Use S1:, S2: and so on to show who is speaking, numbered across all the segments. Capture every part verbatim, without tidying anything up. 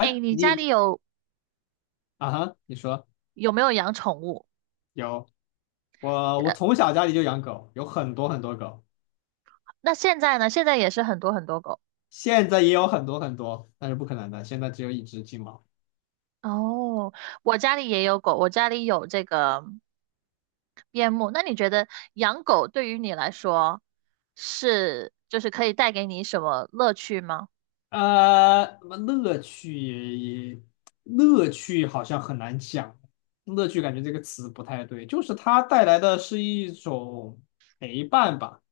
S1: 哎，你家里
S2: 你
S1: 有
S2: 啊哈，你说
S1: 有没有养宠物？
S2: 有我，
S1: 呃，
S2: 我从小家里就养狗，有很多很多狗，
S1: 那现在呢？现在也是很多很多狗。
S2: 现在也有很多很多，但是不可能的，现在只有一只金毛。
S1: 哦，我家里也有狗，我家里有这个边牧。那你觉得养狗对于你来说是就是可以带给你什么乐趣吗？
S2: 呃，什么乐趣？乐趣好像很难讲，乐趣感觉这个词不太对，就是它带来的是一种陪伴吧。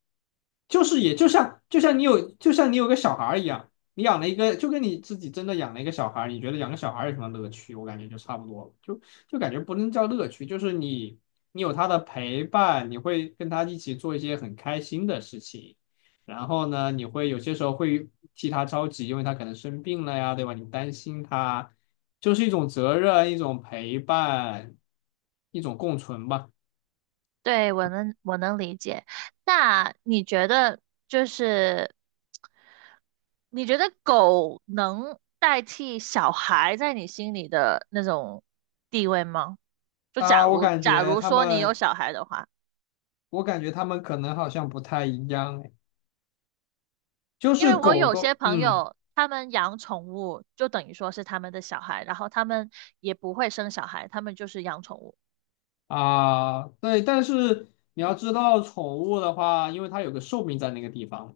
S2: 就是也就像就像你有就像你有个小孩儿一样，你养了一个就跟你自己真的养了一个小孩儿，你觉得养个小孩儿有什么乐趣？我感觉就差不多了，就就感觉不能叫乐趣，就是你你有他的陪伴，你会跟他一起做一些很开心的事情，然后呢，你会有些时候会替他着急，因为他可能生病了呀，对吧？你担心他，就是一种责任，一种陪伴，一种共存吧。
S1: 对，我能我能理解。那你觉得就是你觉得狗能代替小孩在你心里的那种地位吗？就假
S2: 啊，我
S1: 如
S2: 感
S1: 假
S2: 觉
S1: 如
S2: 他
S1: 说你有
S2: 们。
S1: 小孩的话，
S2: 我感觉他们可能好像不太一样，哎，就
S1: 因
S2: 是
S1: 为我
S2: 狗
S1: 有些
S2: 狗，
S1: 朋
S2: 嗯
S1: 友他们养宠物，就等于说是他们的小孩，然后他们也不会生小孩，他们就是养宠物。
S2: 啊，对，但是你要知道，宠物的话，因为它有个寿命在那个地方，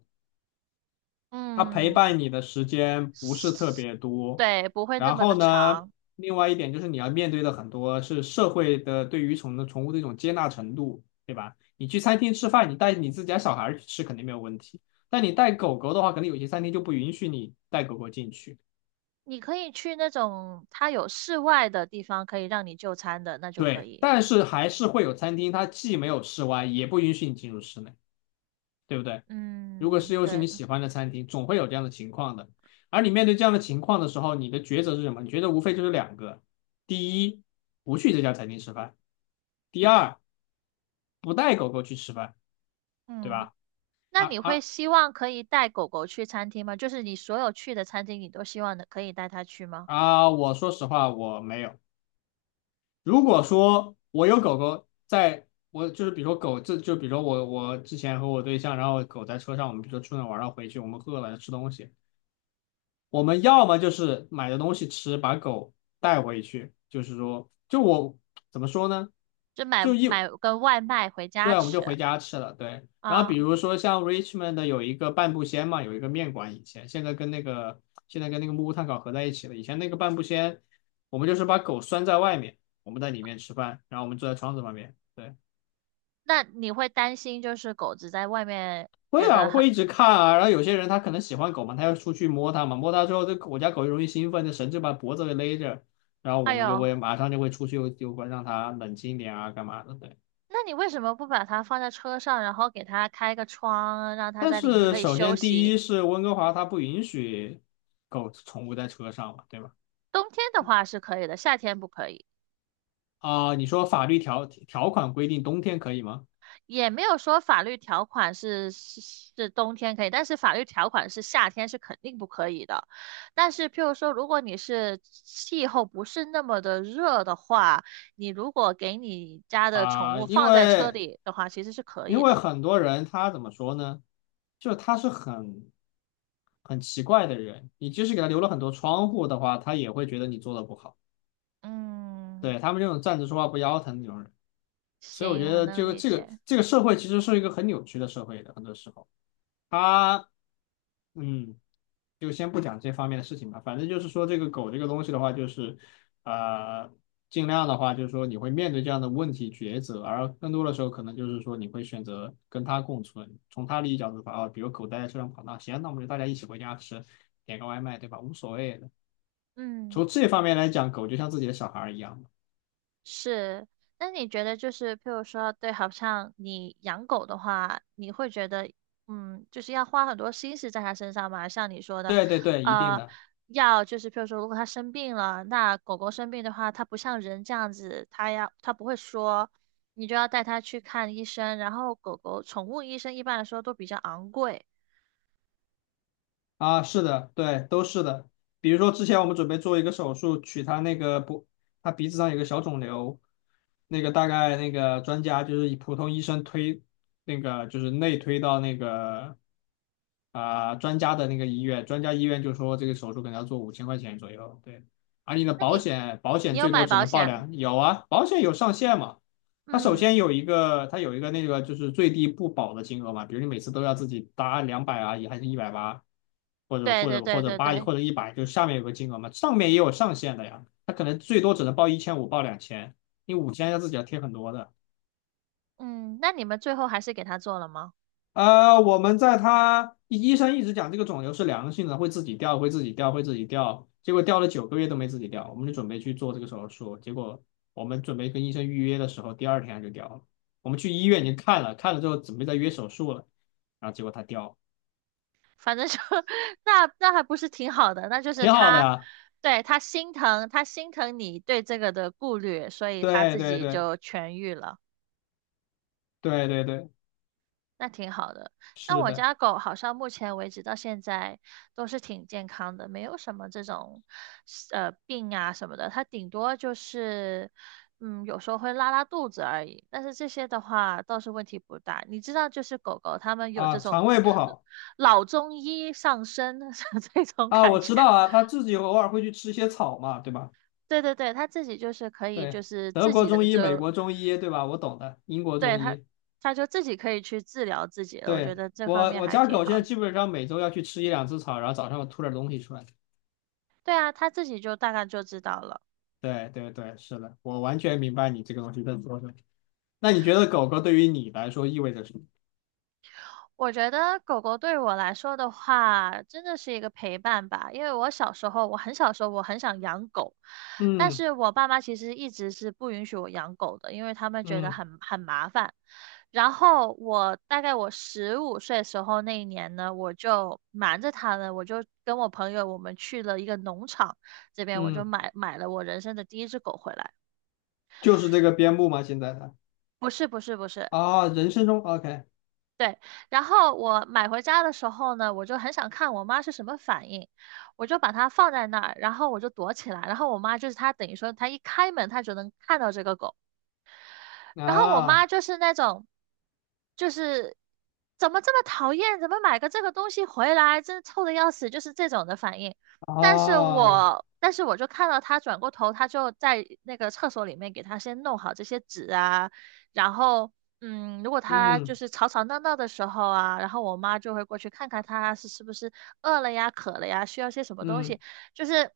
S2: 它陪
S1: 嗯，
S2: 伴你的时间不是特
S1: 是，
S2: 别多。
S1: 对，不会那
S2: 然
S1: 么的
S2: 后呢，
S1: 长。
S2: 另外一点就是你要面对的很多是社会的对于宠的宠物的一种接纳程度，对吧？你去餐厅吃饭，你带你自己家小孩儿去吃肯定没有问题，但你带狗狗的话，可能有些餐厅就不允许你带狗狗进去。
S1: 你可以去那种它有室外的地方，可以让你就餐的，那就可
S2: 对，
S1: 以。
S2: 但是还是会有餐厅，它既没有室外，也不允许你进入室内，对不对？如果
S1: 嗯，
S2: 是又是
S1: 对
S2: 你
S1: 的，
S2: 喜欢的餐厅，总会有这样的情况的。而你面对这样的情况的时候，你的抉择是什么？你觉得无非就是两个：第一，不去这家餐厅吃饭；第二，不带狗狗去吃饭，对
S1: 嗯。
S2: 吧？
S1: 那
S2: 啊
S1: 你会
S2: 啊
S1: 希望可以带狗狗去餐厅吗？就是你所有去的餐厅，你都希望的可以带它去吗？
S2: 啊！我说实话，我没有。如果说我有狗狗在，我就是比如说狗，这就比如说我我之前和我对象，然后狗在车上，我们比如说出去玩，然后回去我们饿了吃东西。我们要么就是买的东西吃，把狗带回去，就是说，就我怎么说呢？
S1: 就买
S2: 就一，
S1: 买个外卖回
S2: 对，
S1: 家
S2: 我们就回
S1: 吃
S2: 家吃了，对。然后比
S1: 啊。
S2: 如说像 Richmond 的有一个半步仙嘛，有一个面馆，以前现在跟那个现在跟那个木屋炭烤合在一起了。以前那个半步仙，我们就是把狗拴在外面，我们在里面吃饭，然后我们坐在窗子旁边。对。
S1: 那你会担心就是狗子在外面
S2: 会
S1: 觉
S2: 啊，
S1: 得
S2: 我
S1: 很，
S2: 会一直看啊。然后有些人他可能喜欢狗嘛，他要出去摸它嘛，摸它之后，这狗我家狗就容易兴奋，这绳子把脖子给勒着，然后我
S1: 哎
S2: 们就
S1: 呦，
S2: 会马上就会出去，就就会让它冷静一点啊，干嘛的？对。
S1: 那你为什么不把它放在车上，然后给它开个窗，让它
S2: 但
S1: 在里面
S2: 是
S1: 可以
S2: 首
S1: 休
S2: 先第
S1: 息？
S2: 一是温哥华它不允许狗宠物在车上嘛，对吧？
S1: 冬天的话是可以的，夏天不可以。
S2: 啊、你说法律条条款规定冬天可以吗？
S1: 也没有说法律条款是是是冬天可以，但是法律条款是夏天是肯定不可以的。但是，譬如说，如果你是气候不是那么的热的话，你如果给你家的宠
S2: 啊、
S1: 物
S2: 因
S1: 放在车
S2: 为。
S1: 里的话，其实是可
S2: 因
S1: 以
S2: 为
S1: 的。
S2: 很多人他怎么说呢？就他是很很奇怪的人，你即使给他留了很多窗户的话，他也会觉得你做的不好。
S1: 嗯，
S2: 对，他们这种站着说话不腰疼那种人，所以我
S1: 行，
S2: 觉
S1: 我
S2: 得
S1: 能
S2: 这个
S1: 理
S2: 这个
S1: 解。
S2: 这个社会其实是一个很扭曲的社会的，很多时候他嗯。就先不讲这方面的事情吧。反正就是说，这个狗这个东西的话，就是呃，尽量的话，就是说你会面对这样的问题抉择，而更多的时候可能就是说你会选择跟它共存。从它利益角度出发啊，比如狗待在车上跑大，那行，那我们就大家一起回家吃，点个外卖，对吧？无所谓的。
S1: 嗯。
S2: 从这方面来讲，狗就像自己的小孩一样。
S1: 是，那你觉得就是，譬如说，对，好像你养狗的话，你会觉得，嗯，就是要花很多心思在它身上嘛？像你说的，
S2: 对对对，一定
S1: 呃，
S2: 的。
S1: 要就是，譬如说，如果它生病了，那狗狗生病的话，它不像人这样子，它要它不会说，你就要带它去看医生。然后，狗狗宠物医生一般来说都比较昂贵，
S2: 啊，是的，对，都是的。比如说之前我们准备做一个手术，取他那个不，他鼻子上有个小肿瘤，那个大概那个专家就是以普通医生推，那个就是内推到那个啊、专家的那个医院，专家医院就说这个手术可能要做五千块钱左右，对。而你的
S1: 那
S2: 保
S1: 你
S2: 险保
S1: 你
S2: 险
S1: 有
S2: 最多
S1: 买
S2: 只
S1: 保
S2: 能报
S1: 险？
S2: 两，有啊，保险有上限嘛，它首
S1: 嗯，
S2: 先有一个，它有一个那个就是最低不保的金额嘛，比如你每次都要自己搭两百啊，也还是一百八，或者
S1: 对
S2: 或
S1: 对
S2: 者
S1: 对
S2: 或者
S1: 对
S2: 八
S1: 对，
S2: 或者一百，就是下面有个金额嘛，上面也有上限的呀，它可能最多只能报一千五，报两千，你五千要自己要贴很多的。
S1: 嗯，那你们最后还是给它做了吗？
S2: 呃，我们在他医生一直讲这个肿瘤是良性的，会自己掉，会自己掉，会自己掉。结果掉了九个月都没自己掉，我们就准备去做这个手术。结果我们准备跟医生预约的时候，第二天他就掉了。我们去医院已经看了，看了之后准备再约手术了，然后结果它掉了，
S1: 反正就 那那还不是挺好的，那就是
S2: 挺好的
S1: 他，
S2: 呀。
S1: 对，他心疼，他心疼你对这个的顾虑，所以他
S2: 对
S1: 自
S2: 对
S1: 己
S2: 对
S1: 就痊愈了，
S2: 对对对，
S1: 那挺好的。像
S2: 是
S1: 我
S2: 的
S1: 家狗，好像目前为止到现在都是挺健康的，没有什么这种呃病啊什么的，它顶多就是嗯有时候会拉拉肚子而已，但是这些的话倒是问题不大。你知道，就是狗狗它们有这
S2: 啊，
S1: 种。
S2: 肠胃不好
S1: 老中医上身 这种
S2: 啊，
S1: 感
S2: 我
S1: 觉。
S2: 知道啊，他自己偶尔会去吃一些草嘛，对吧？
S1: 对对对，他自己就是可以，就
S2: 对，
S1: 是
S2: 德
S1: 自
S2: 国
S1: 己的
S2: 中医、美
S1: 就，
S2: 国中医，对吧？我懂的，英国
S1: 对，
S2: 中
S1: 他，
S2: 医。
S1: 他就自己可以去治疗自己了。我觉
S2: 对，
S1: 得这方
S2: 我
S1: 面
S2: 我
S1: 还
S2: 家
S1: 挺
S2: 狗现
S1: 好
S2: 在
S1: 的。
S2: 基本上每周要去吃一两次草，然后早上我吐点东西出来。
S1: 对啊，他自己就大概就知道了。
S2: 对对对，是的，我完全明白你这个东西在说什么。那你觉得狗狗对于你来说意味着什么？
S1: 我觉得狗狗对我来说的话，真的是一个陪伴吧。因为我小时候，我很小时候，我很想养狗，但
S2: 嗯
S1: 是我爸妈其实一直是不允许我养狗的，因为他们觉得
S2: 嗯
S1: 很很麻烦。然后我大概我十五岁的时候那一年呢，我就瞒着他呢，我就跟我朋友我们去了一个农场，这边我就
S2: 嗯，
S1: 买买了我人生的第一只狗回来。
S2: 就是这个边牧吗？现在的
S1: 不是不是不是，
S2: 啊，人生中 OK
S1: 对，然后我买回家的时候呢，我就很想看我妈是什么反应，我就把它放在那儿，然后我就躲起来，然后我妈就是她等于说她一开门，她就能看到这个狗。然后我妈
S2: 啊
S1: 就是那种，就是怎么这么讨厌，怎么买个这个东西回来，真臭的要死，就是这种的反应。但是
S2: 哦，
S1: 我，但是我就看到她转过头，她就在那个厕所里面给她先弄好这些纸啊，然后，嗯，如果她就
S2: 嗯
S1: 是吵吵闹闹的时候啊，然后我妈就会过去看看她是是不是饿了呀、渴了呀，需要些什么东
S2: 嗯
S1: 西，就是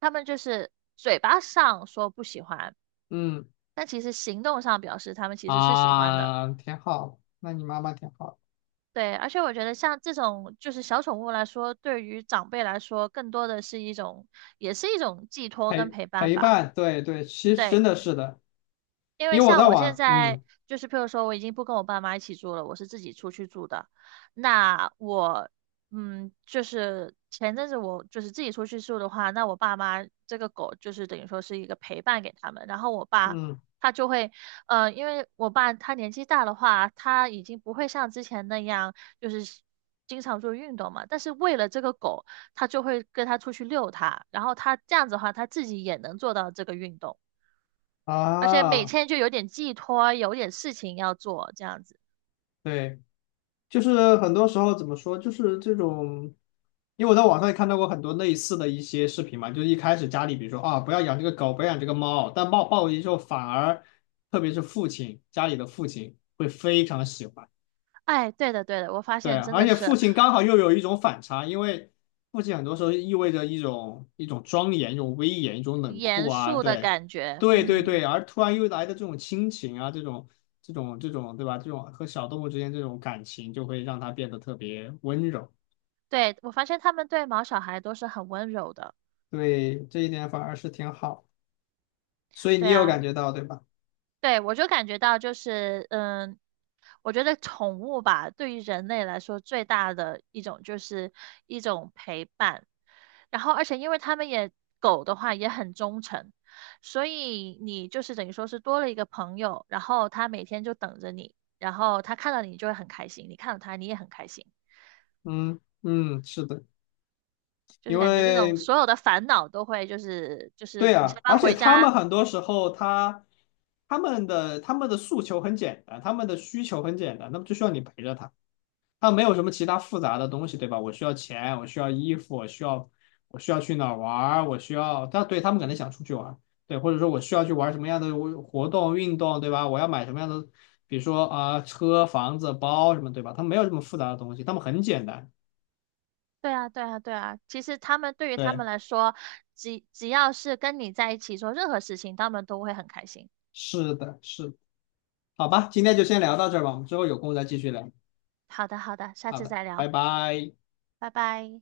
S1: 他们就是嘴巴上说不喜欢。
S2: 嗯
S1: 但其实行动上表示他们其实是喜欢的。
S2: 啊，挺好。那你妈妈挺好，
S1: 对，而且我觉得像这种就是小宠物来说，对于长辈来说，更多的是一种，也是一种寄托跟
S2: 陪
S1: 陪伴
S2: 陪
S1: 吧。
S2: 伴，对对，其实
S1: 对，
S2: 真的是的，
S1: 因为
S2: 因为我
S1: 像
S2: 在
S1: 我现
S2: 网，
S1: 在
S2: 嗯
S1: 就是，譬如说，我已经不跟我爸妈一起住了，我是自己出去住的。那我，嗯，就是前阵子我就是自己出去住的话，那我爸妈这个狗就是等于说是一个陪伴给他们。然后我爸
S2: 嗯
S1: 他就会，呃，因为我爸他年纪大的话，他已经不会像之前那样就是经常做运动嘛。但是为了这个狗，他就会跟他出去遛它，然后他这样子的话，他自己也能做到这个运动。而且每
S2: 啊。
S1: 天就有点寄托，有点事情要做，这样子。
S2: 对，就是很多时候怎么说，就是这种，因为我在网上也看到过很多类似的一些视频嘛，就是一开始家里比如说啊，不要养这个狗，不要养这个猫，但抱抱回去之后，反而特别是父亲，家里的父亲会非常喜欢。
S1: 哎，对的，对的，我发
S2: 对
S1: 现
S2: 啊，
S1: 真
S2: 而
S1: 的
S2: 且父
S1: 是
S2: 亲刚好又有一种反差，因为父亲很多时候意味着一种一种庄严、一种威严、一种冷酷
S1: 严
S2: 啊，
S1: 肃的
S2: 对，
S1: 感觉。
S2: 对对
S1: 嗯，
S2: 对，而突然又来的这种亲情啊，这种这种这种，对吧？这种和小动物之间这种感情，就会让他变得特别温柔。
S1: 对，我发现他们对毛小孩都是很温柔的。
S2: 对，这一点反而是挺好，所以你
S1: 对
S2: 有
S1: 啊，
S2: 感觉到，对吧？
S1: 对，我就感觉到就是，嗯，我觉得宠物吧，对于人类来说最大的一种就是一种陪伴，然后而且因为他们也狗的话也很忠诚，所以你就是等于说是多了一个朋友，然后它每天就等着你，然后它看到你就会很开心，你看到它你也很开心，
S2: 嗯嗯，是的，
S1: 就是
S2: 因
S1: 感觉这种
S2: 为
S1: 所有的烦恼都会就是就是
S2: 对
S1: 你下
S2: 啊，
S1: 班
S2: 而且
S1: 回
S2: 他
S1: 家
S2: 们很多时候他他们的他们的诉求很简单，他们的需求很简单，那么就需要你陪着他，他没有什么其他复杂的东西，对吧？我需要钱，我需要衣服，我需要我需要去哪儿玩儿我需要，他对他们可能想出去玩儿对，或者说我需要去玩什么样的活动运动，对吧？我要买什么样的，比如说啊、车、房子、包什么，对吧？他们没有这么复杂的东西，他们很简单。
S1: 对啊，对啊，对啊。其实他们对于他
S2: 对，
S1: 们来说，只只要是跟你在一起做任何事情，他们都会很开心。
S2: 是的，是的，好吧，今天就先聊到这儿吧，我们之后有空再继续聊。
S1: 好的，好的，下
S2: 好
S1: 次
S2: 的，
S1: 再聊，
S2: 拜拜。
S1: 拜拜。